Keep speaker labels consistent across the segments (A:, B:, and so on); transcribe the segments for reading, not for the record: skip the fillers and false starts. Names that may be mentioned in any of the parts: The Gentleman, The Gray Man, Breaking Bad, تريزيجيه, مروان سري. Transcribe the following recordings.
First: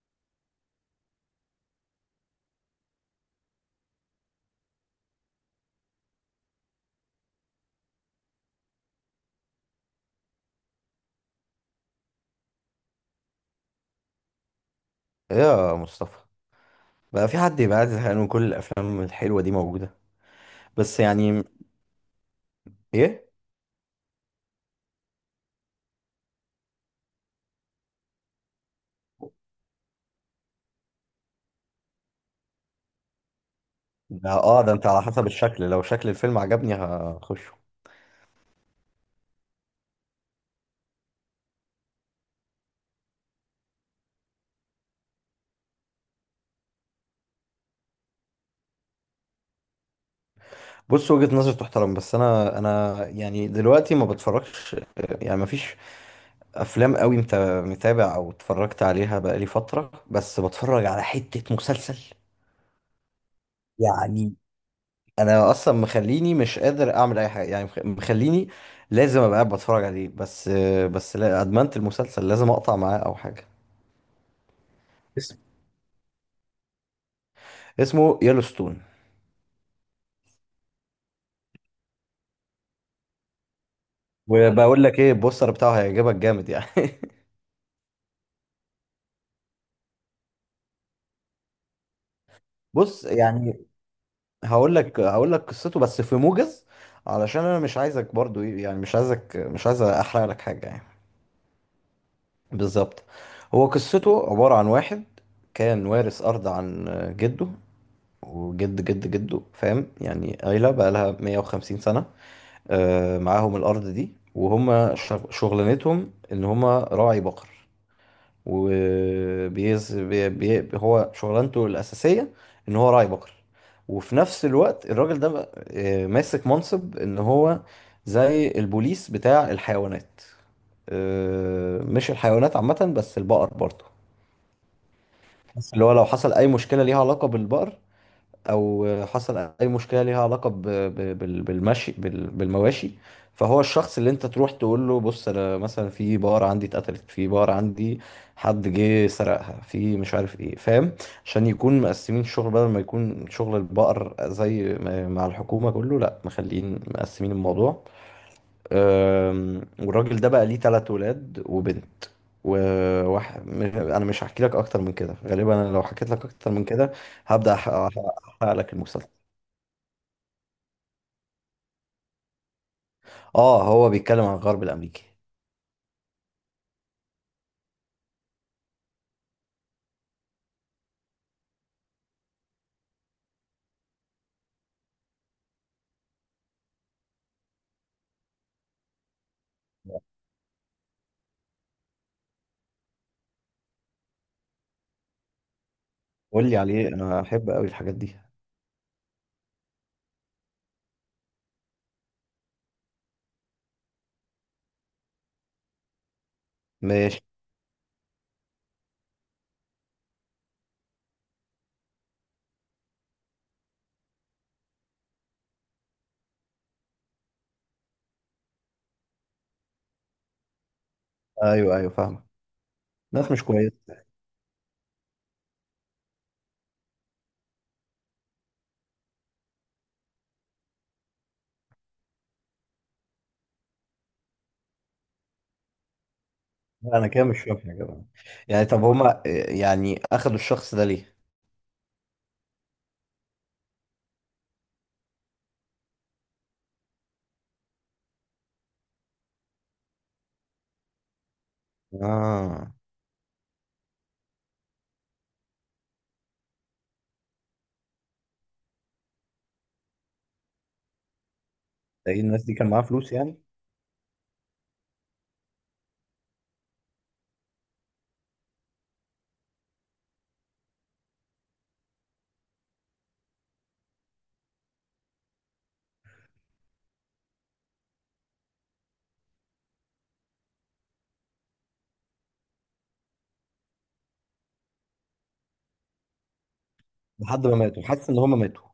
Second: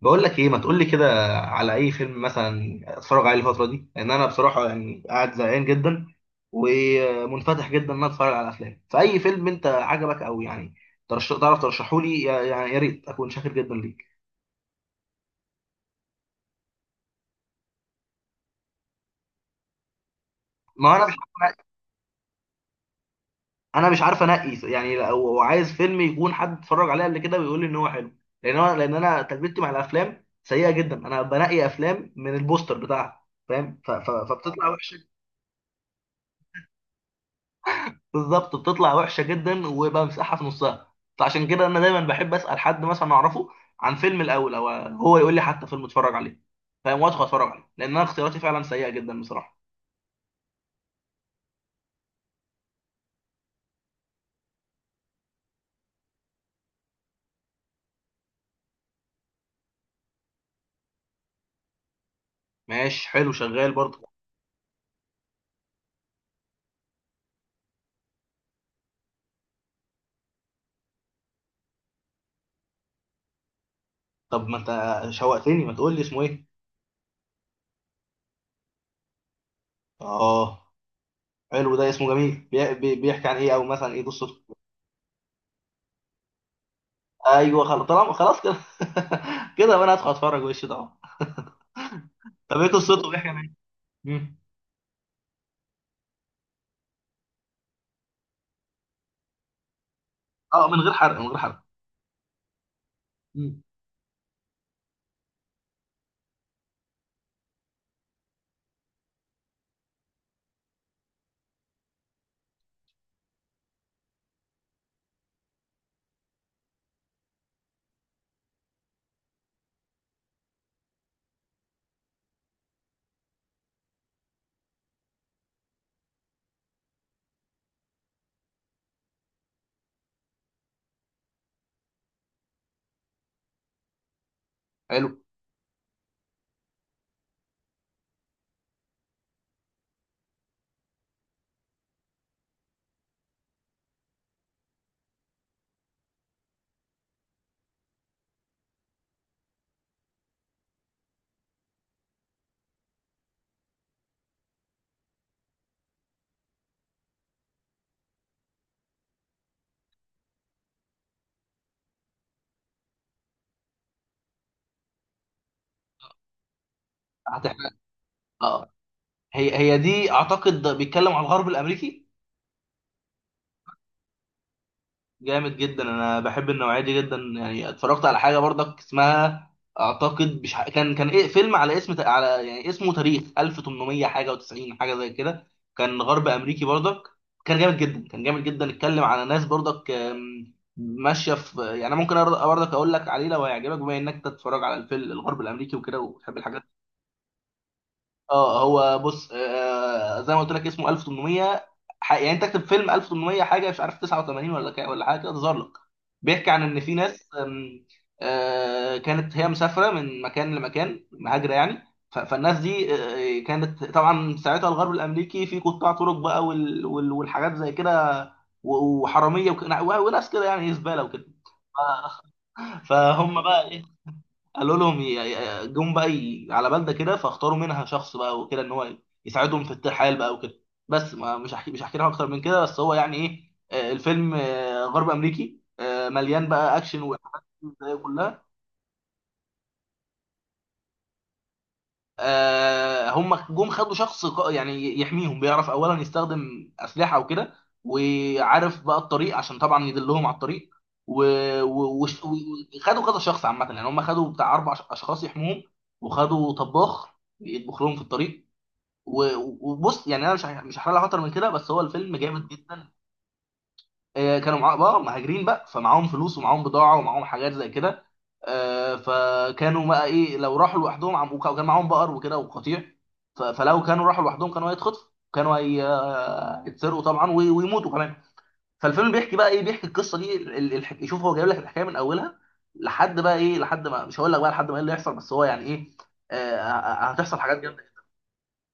A: بقول لك ايه، ما تقول لي كده. على اي فيلم مثلا اتفرج عليه الفتره دي، لان انا بصراحه يعني قاعد زهقان جدا ومنفتح جدا ان انا اتفرج على افلام، فاي فيلم انت عجبك او يعني تعرف ترشحه لي يعني، يا ريت اكون شاكر جدا ليك.
B: يا مصطفى، بقى في حد يبقى قاعد زهقان وكل الافلام الحلوه دي موجوده؟
A: ما
B: بس
A: انا مش
B: يعني ايه.
A: انا مش عارف انقي يعني، لو عايز فيلم يكون حد اتفرج عليه قبل كده ويقول لي ان هو حلو، لان انا تجربتي مع الافلام سيئه جدا. انا بنقي افلام من البوستر بتاعها فاهم،
B: ده اه
A: فبتطلع
B: ده انت على
A: وحشه.
B: حسب الشكل، لو شكل الفيلم عجبني هخشه.
A: بالظبط، بتطلع وحشه جدا وبمسحها في نصها. فعشان كده انا دايما بحب اسال حد مثلا اعرفه عن فيلم الاول، او هو يقول لي حتى فيلم اتفرج عليه فاهم، وادخل اتفرج عليه، لان انا اختياراتي فعلا سيئه جدا بصراحه.
B: بص، وجهة نظر تحترم، بس انا يعني دلوقتي ما بتفرجش. يعني ما فيش افلام قوي انت متابع او اتفرجت عليها بقالي فتره، بس بتفرج على حته مسلسل.
A: ماشي حلو، شغال برضه.
B: يعني انا اصلا مخليني مش قادر اعمل اي حاجه، يعني مخليني لازم ابقى قاعد بتفرج عليه بس. بس لا، ادمنت المسلسل لازم اقطع معاه او حاجه.
A: طب ما انت
B: اسم
A: شوقتني، ما تقول لي اسمه ايه؟
B: اسمه يellowstone.
A: اه حلو، ده اسمه جميل. بيحكي عن ايه، او مثلا ايه قصته؟
B: وبقول لك ايه، البوستر بتاعه هيعجبك جامد يعني.
A: ايوه خلاص، طالما خلاص كده كده بقى انا هدخل اتفرج وش ده. طب ايه
B: بص
A: قصته، بيحكي عن ايه؟
B: يعني،
A: مم.
B: هقول لك قصته بس في موجز، علشان انا مش عايزك برضو ايه يعني، مش عايز احرق لك حاجه
A: اه، من
B: يعني.
A: غير حرق، من غير حرق.
B: بالظبط.
A: مم.
B: هو قصته عباره عن واحد كان وارث ارض عن جده، وجد جد جده، فاهم، يعني عيلة بقى لها 150 سنة. آه، معاهم الأرض دي، وهم شغلانتهم إن هم راعي بقر. وبيز بي بي هو شغلانته الأساسية إن هو راعي بقر، وفي نفس الوقت الراجل ده بقى ماسك منصب إن هو زي البوليس بتاع الحيوانات، مش الحيوانات عامة بس البقر برضه.
A: حلو.
B: اللي هو لو حصل أي مشكلة ليها علاقة بالبقر، او حصل اي مشكله ليها علاقه بالمواشي، فهو الشخص اللي انت تروح تقول له بص انا مثلا في بقره عندي اتقتلت، في بقره عندي حد جه سرقها، في مش عارف ايه، فاهم. عشان يكون مقسمين الشغل، بدل ما يكون شغل البقر زي مع الحكومه كله، لا مخلين مقسمين الموضوع. والراجل ده بقى ليه تلات ولاد وبنت، انا مش هحكي لك اكتر من كده. غالبا انا لو حكيت لك اكتر من كده هبدأ
A: هتحرق،
B: احرق لك
A: اه.
B: المسلسل.
A: هي دي اعتقد بيتكلم على الغرب الامريكي.
B: اه، هو بيتكلم عن الغرب الامريكي.
A: جامد جدا، انا بحب النوعيه دي جدا، يعني اتفرجت على حاجه برضك اسمها، اعتقد، مش كان ايه، فيلم على اسم على يعني اسمه تاريخ 1800 حاجه و90 حاجه زي كده، كان غرب امريكي برضك. كان جامد جدا، اتكلم على ناس برضك، ماشيه في يعني. أنا ممكن برضك اقول لك عليه لو هيعجبك، بما انك تتفرج على الفيلم الغرب الامريكي وكده وبتحب
B: قول لي
A: الحاجات.
B: عليه، انا احب قوي الحاجات دي.
A: اه هو بص. آه زي ما قلت لك اسمه 1800، يعني انت تكتب فيلم 1800 حاجه، مش عارف 89 ولا كا ولا حاجه كده، تظهر لك. بيحكي عن ان في
B: ماشي.
A: ناس، كانت هي مسافره من مكان لمكان، مهاجره يعني. فالناس دي، كانت طبعا ساعتها الغرب الامريكي في قطاع طرق بقى، والحاجات زي كده وحراميه وناس كده يعني، إيه، زباله وكده.
B: ايوه ايوه فاهمك. ناس
A: فهم
B: مش
A: بقى
B: كويس.
A: إيه، قالوا لهم جم بقى على بلده كده، فاختاروا منها شخص بقى وكده ان هو يساعدهم في الترحال بقى وكده. بس ما مش هحكي لهم اكتر من كده، بس هو يعني ايه، الفيلم غرب امريكي، مليان بقى
B: لا،
A: اكشن
B: انا كده مش
A: واحداث
B: فاهم حاجه بقى.
A: كلها.
B: يعني طب هما إيه، يعني اخدوا الشخص ده ليه؟
A: هم جم خدوا شخص يعني يحميهم، بيعرف اولا يستخدم اسلحه وكده، وعارف بقى الطريق عشان طبعا يدلهم على الطريق، و- و- وش- و-
B: اه.
A: وخدوا كذا شخص عامه، يعني هم خدوا بتاع اربع اشخاص يحموهم، وخدوا طباخ يطبخ لهم في الطريق، و- وبص يعني انا مش هحرق لك اكتر من كده، بس هو
B: ده
A: الفيلم
B: إيه الناس
A: جامد
B: دي كان معاها
A: جدا.
B: فلوس يعني؟
A: كانوا معاهم بقى مهاجرين بقى، فمعاهم فلوس ومعاهم بضاعه ومعاهم حاجات زي كده. فكانوا بقى ايه، لو راحوا لوحدهم، عم وكان معاهم بقر وكده وقطيع، فلو كانوا راحوا لوحدهم كانوا هيتخطفوا، كانوا هيتسرقوا طبعا ويموتوا كمان. فالفيلم بيحكي بقى ايه، بيحكي القصه دي، يشوف هو جايب لك الحكايه من اولها لحد بقى ايه، لحد ما، مش هقول لك بقى لحد ما ايه اللي يحصل، بس هو يعني ايه، هتحصل
B: لحد ما
A: حاجات
B: ماتوا؟
A: جامده.
B: حاسس ان هما ماتوا.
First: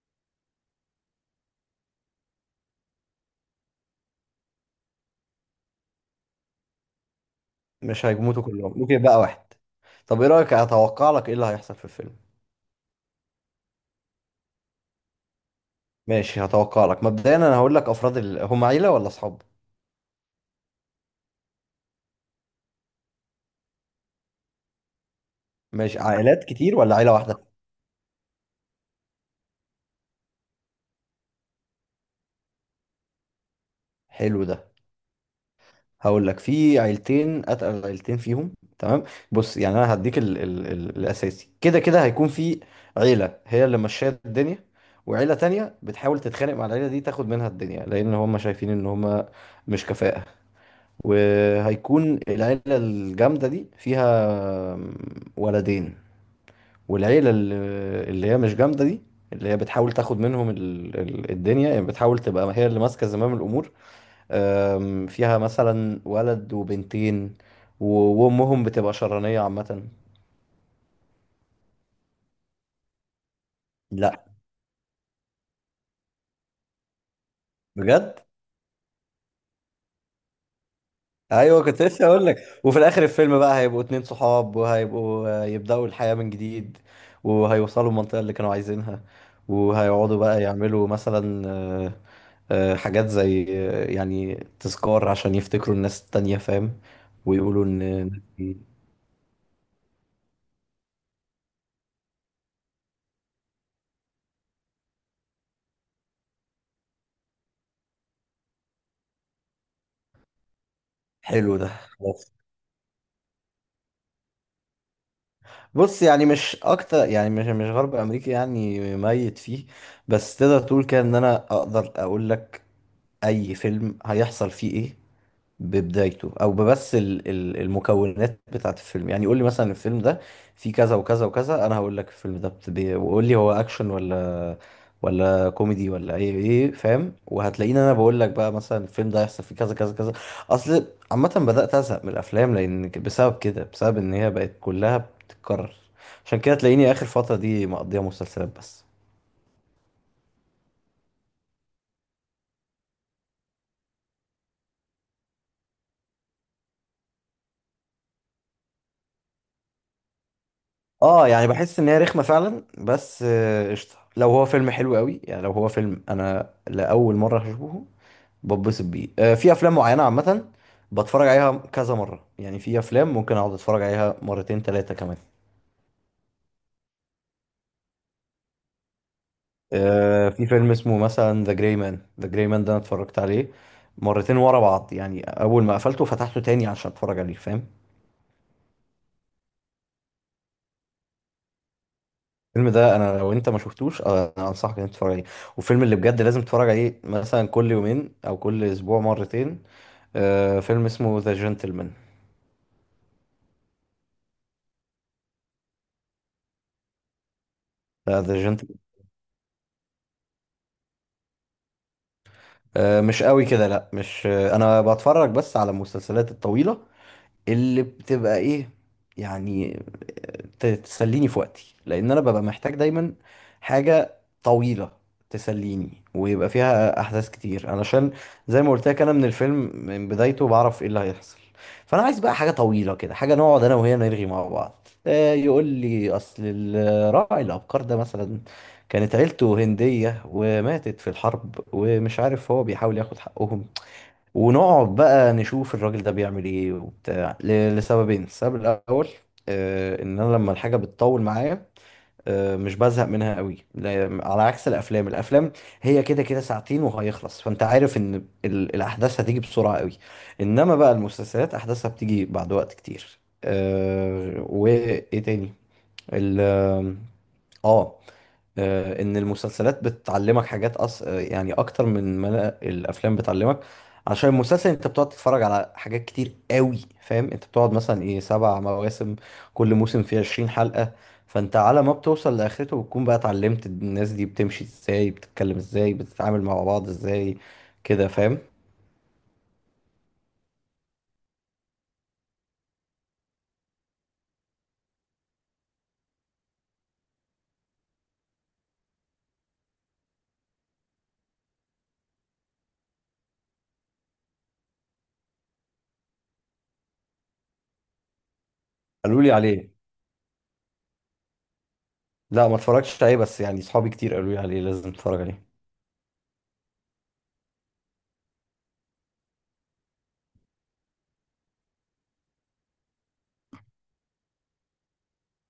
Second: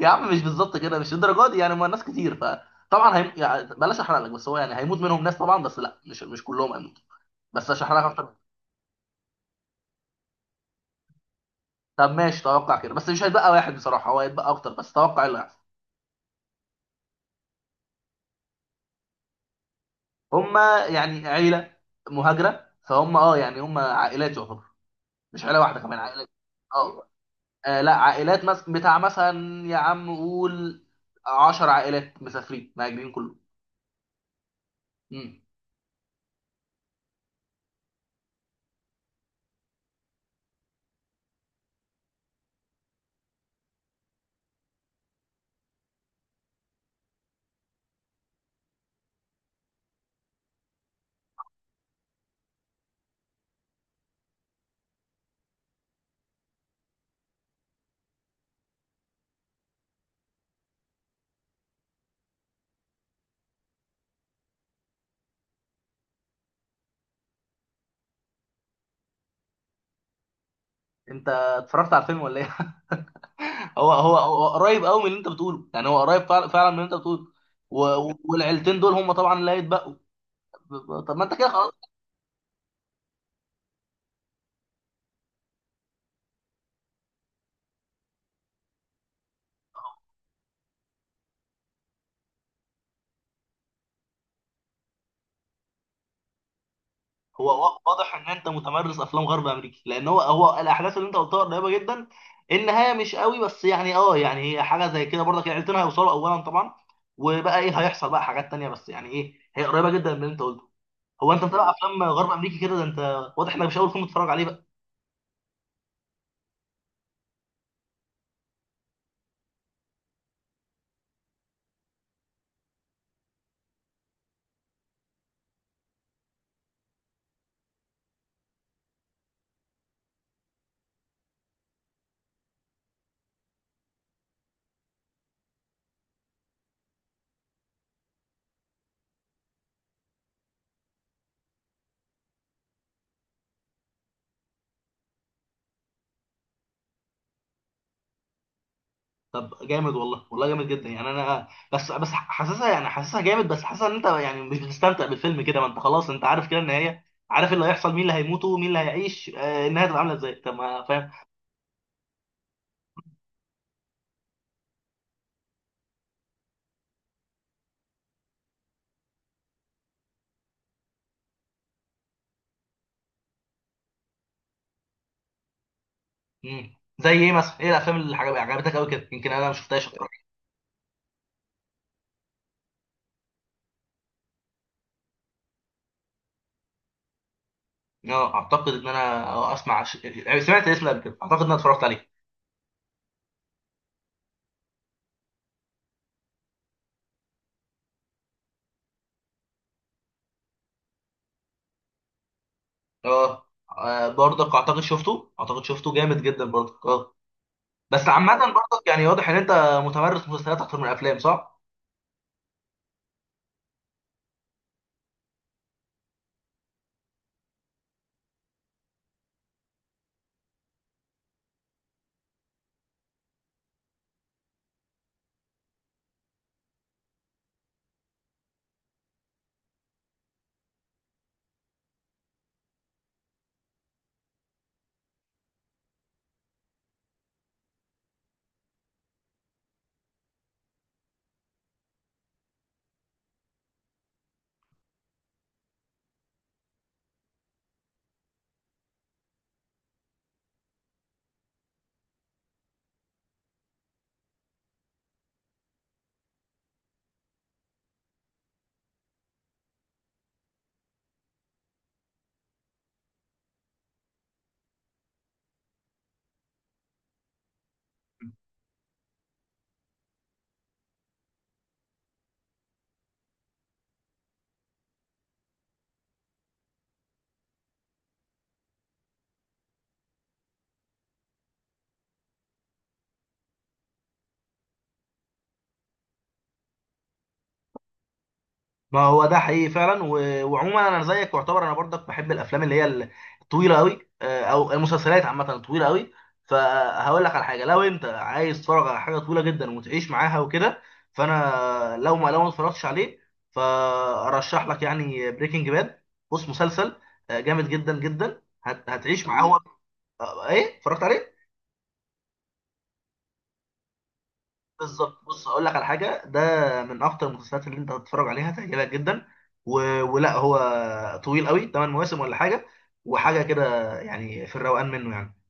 A: يا عم مش بالظبط كده، مش الدرجه دي يعني، ما الناس كتير فطبعا يعني بلاش احرق لك، بس هو يعني هيموت منهم ناس طبعا، بس لا مش كلهم هيموتوا، بس عشان احرق
B: مش
A: لك اكتر.
B: هيموتوا كلهم، ممكن يبقى واحد. طب ايه رأيك، اتوقع لك ايه اللي هيحصل في
A: طب
B: الفيلم.
A: ماشي، توقع كده، بس مش هيتبقى واحد بصراحه، هو هيتبقى اكتر، بس توقع اللي هيحصل.
B: ماشي، هتوقع لك مبدئيا. انا هقول لك، افراد هم عيلة ولا اصحاب؟
A: هما يعني عيله مهاجره، فهم اه يعني هم عائلات يعتبر، مش عيله واحده،
B: ماشي،
A: كمان عائلات.
B: عائلات كتير ولا
A: اه.
B: عيلة واحدة؟
A: لا عائلات، بتاع مثلا، يا عم قول 10 عائلات مسافرين مهاجرين كلهم.
B: حلو ده.
A: مم.
B: هقول لك، في عيلتين اتقل، عيلتين فيهم تمام. بص يعني انا هديك الاساسي، كده كده هيكون في عيلة هي اللي ماشية الدنيا، وعيلة تانية بتحاول تتخانق مع العيلة دي تاخد منها الدنيا، لان هم شايفين ان هم مش كفاءة. وهيكون العيلة الجامدة دي فيها ولدين، والعيلة اللي هي مش جامدة دي، اللي هي بتحاول تاخد منهم الدنيا، يعني بتحاول تبقى هي اللي ماسكة زمام الأمور. فيها مثلا ولد وبنتين، و- وأمهم بتبقى شرانية عامة.
A: انت اتفرجت على الفيلم ولا ايه؟ هو هو
B: لا.
A: هو قريب قوي من اللي انت بتقوله، يعني هو قريب فعلا فعلا من اللي انت بتقوله و-
B: بجد.
A: والعيلتين دول هم طبعا اللي هيتبقوا. طب ما انت كده
B: ايوه،
A: خلاص.
B: كنت لسه اقول لك. وفي الاخر الفيلم بقى، هيبقوا اتنين صحاب وهيبقوا يبداوا الحياه من جديد، وهيوصلوا المنطقه اللي كانوا عايزينها، وهيقعدوا بقى يعملوا مثلا حاجات زي يعني تذكار، عشان يفتكروا الناس التانية، فاهم،
A: هو
B: ويقولوا ان...
A: واضح ان انت متمرس افلام غرب امريكي، لان هو الاحداث اللي انت قلتها قريبه جدا، النهايه مش قوي، بس يعني اه يعني هي حاجه زي كده برضك، العيلتين هيوصلوا اولا طبعا، وبقى ايه هيحصل بقى حاجات تانيه، بس يعني ايه، هي قريبه جدا من اللي انت قلته. هو انت
B: حلو ده،
A: متابع افلام غرب
B: خلاص.
A: امريكي كده، ده انت واضح انك مش اول فيلم تتفرج عليه بقى.
B: بص يعني، مش اكتر، يعني مش غرب امريكي يعني ميت فيه. بس تقدر تقول كده، ان انا اقدر اقول لك اي فيلم هيحصل فيه ايه ببدايته، او ببس المكونات بتاعت الفيلم. يعني يقول لي مثلا الفيلم ده فيه كذا وكذا وكذا، انا هقول لك الفيلم ده وقول لي هو اكشن ولا كوميدي ولا ايه فاهم، وهتلاقيني انا بقول لك بقى مثلا الفيلم ده هيحصل فيه كذا كذا كذا. اصل عامه بدات ازهق من الافلام لان بسبب كده، بسبب ان هي بقت كلها بتتكرر. عشان كده تلاقيني اخر فتره دي مقضيها مسلسلات بس.
A: طب جامد والله، والله جامد جدا يعني، انا بس حاسسها يعني، حاسسها جامد، بس حاسسها ان انت يعني مش بتستمتع بالفيلم كده، ما انت خلاص انت عارف كده النهايه، عارف اللي هيحصل، مين اللي هيموت ومين اللي هيعيش، النهايه هتبقى عامله ازاي، طب ما فاهم.
B: اه، يعني بحس ان هي رخمه فعلا، بس قشطه لو هو فيلم حلو قوي. يعني لو هو فيلم انا لاول مره هشوفه، بتبسط بيه. في افلام معينه عامه بتفرج عليها كذا مره، يعني في افلام ممكن اقعد اتفرج عليها مرتين ثلاثه كمان.
A: مم. زي ايه مثلا، ايه الافلام اللي عجبتك قوي كده، يمكن انا ما شفتهاش اتفرج.
B: في فيلم اسمه مثلا ذا جراي مان. ذا جراي مان ده انا اتفرجت عليه مرتين ورا بعض، يعني اول ما قفلته فتحته تاني عشان اتفرج عليه، فاهم.
A: اه اعتقد ان انا اسمع يعني سمعت الاسم قبل كده، اعتقد ان انا اتفرجت عليه.
B: الفيلم ده انا لو انت ما شفتوش، انا انصحك ان انت تتفرج عليه. والفيلم اللي بجد لازم تتفرج عليه مثلا كل يومين او كل اسبوع مرتين، فيلم اسمه ذا جنتلمان.
A: اه برضك اعتقد شفته، اعتقد شفته جامد جدا برضك اه. بس
B: ذا
A: عامه
B: جنتلمان.
A: برضك يعني واضح ان انت متمرس مسلسلات اكتر من الافلام، صح.
B: مش قوي كده، لا مش انا بتفرج بس على المسلسلات الطويلة اللي بتبقى ايه، يعني تسليني في وقتي، لان انا ببقى محتاج دايما حاجة طويلة تسليني، ويبقى فيها احداث كتير، علشان زي ما قلت لك انا من الفيلم من بدايته بعرف ايه اللي هيحصل. فانا عايز بقى حاجة طويلة كده، حاجة نقعد انا وهي نرغي مع بعض، يقول لي اصل راعي الابقار ده مثلا كانت عيلته هندية وماتت في الحرب ومش عارف هو بيحاول ياخد حقهم، ونقعد بقى نشوف الراجل ده بيعمل ايه وبتاع لسببين. السبب الاول، ان انا لما الحاجه بتطول معايا مش بزهق منها قوي، على عكس الافلام هي كده كده ساعتين وهيخلص، فانت عارف ان الاحداث هتيجي بسرعه قوي، انما بقى المسلسلات احداثها بتيجي بعد وقت كتير. وايه تاني، ال اه آه، ان المسلسلات بتعلمك حاجات أص... آه، يعني اكتر من ما الافلام بتعلمك. عشان المسلسل انت بتقعد تتفرج على حاجات كتير قوي، فاهم، انت بتقعد مثلا ايه سبع مواسم، كل موسم فيه 20 حلقة، فانت على ما بتوصل لاخرته بتكون بقى اتعلمت الناس دي بتمشي ازاي، بتتكلم ازاي، بتتعامل مع بعض ازاي، كده فاهم.
A: ما هو ده حقيقي فعلا، وعموما انا زيك، واعتبر انا برضك بحب الافلام اللي هي الطويله قوي، او المسلسلات عامه الطويله قوي. فهقول لك على حاجه، لو انت عايز تتفرج على حاجه طويله جدا وتعيش معاها وكده، فانا لو ما اتفرجتش عليه، فارشح لك يعني بريكنج باد. بص مسلسل جامد جدا جدا،
B: قالوا
A: هتعيش
B: لي
A: معاه هو.
B: عليه.
A: ايه، اتفرجت عليه؟
B: لا ما اتفرجتش عليه، بس يعني صحابي كتير قالوا لي عليه لازم تتفرج
A: بالظبط، بص
B: عليه.
A: اقول لك على حاجه، ده من اكتر المسلسلات اللي انت هتتفرج عليها، تعجبك جدا، و... ولا هو طويل قوي، 8 مواسم ولا حاجه، وحاجه كده يعني في الروقان منه يعني.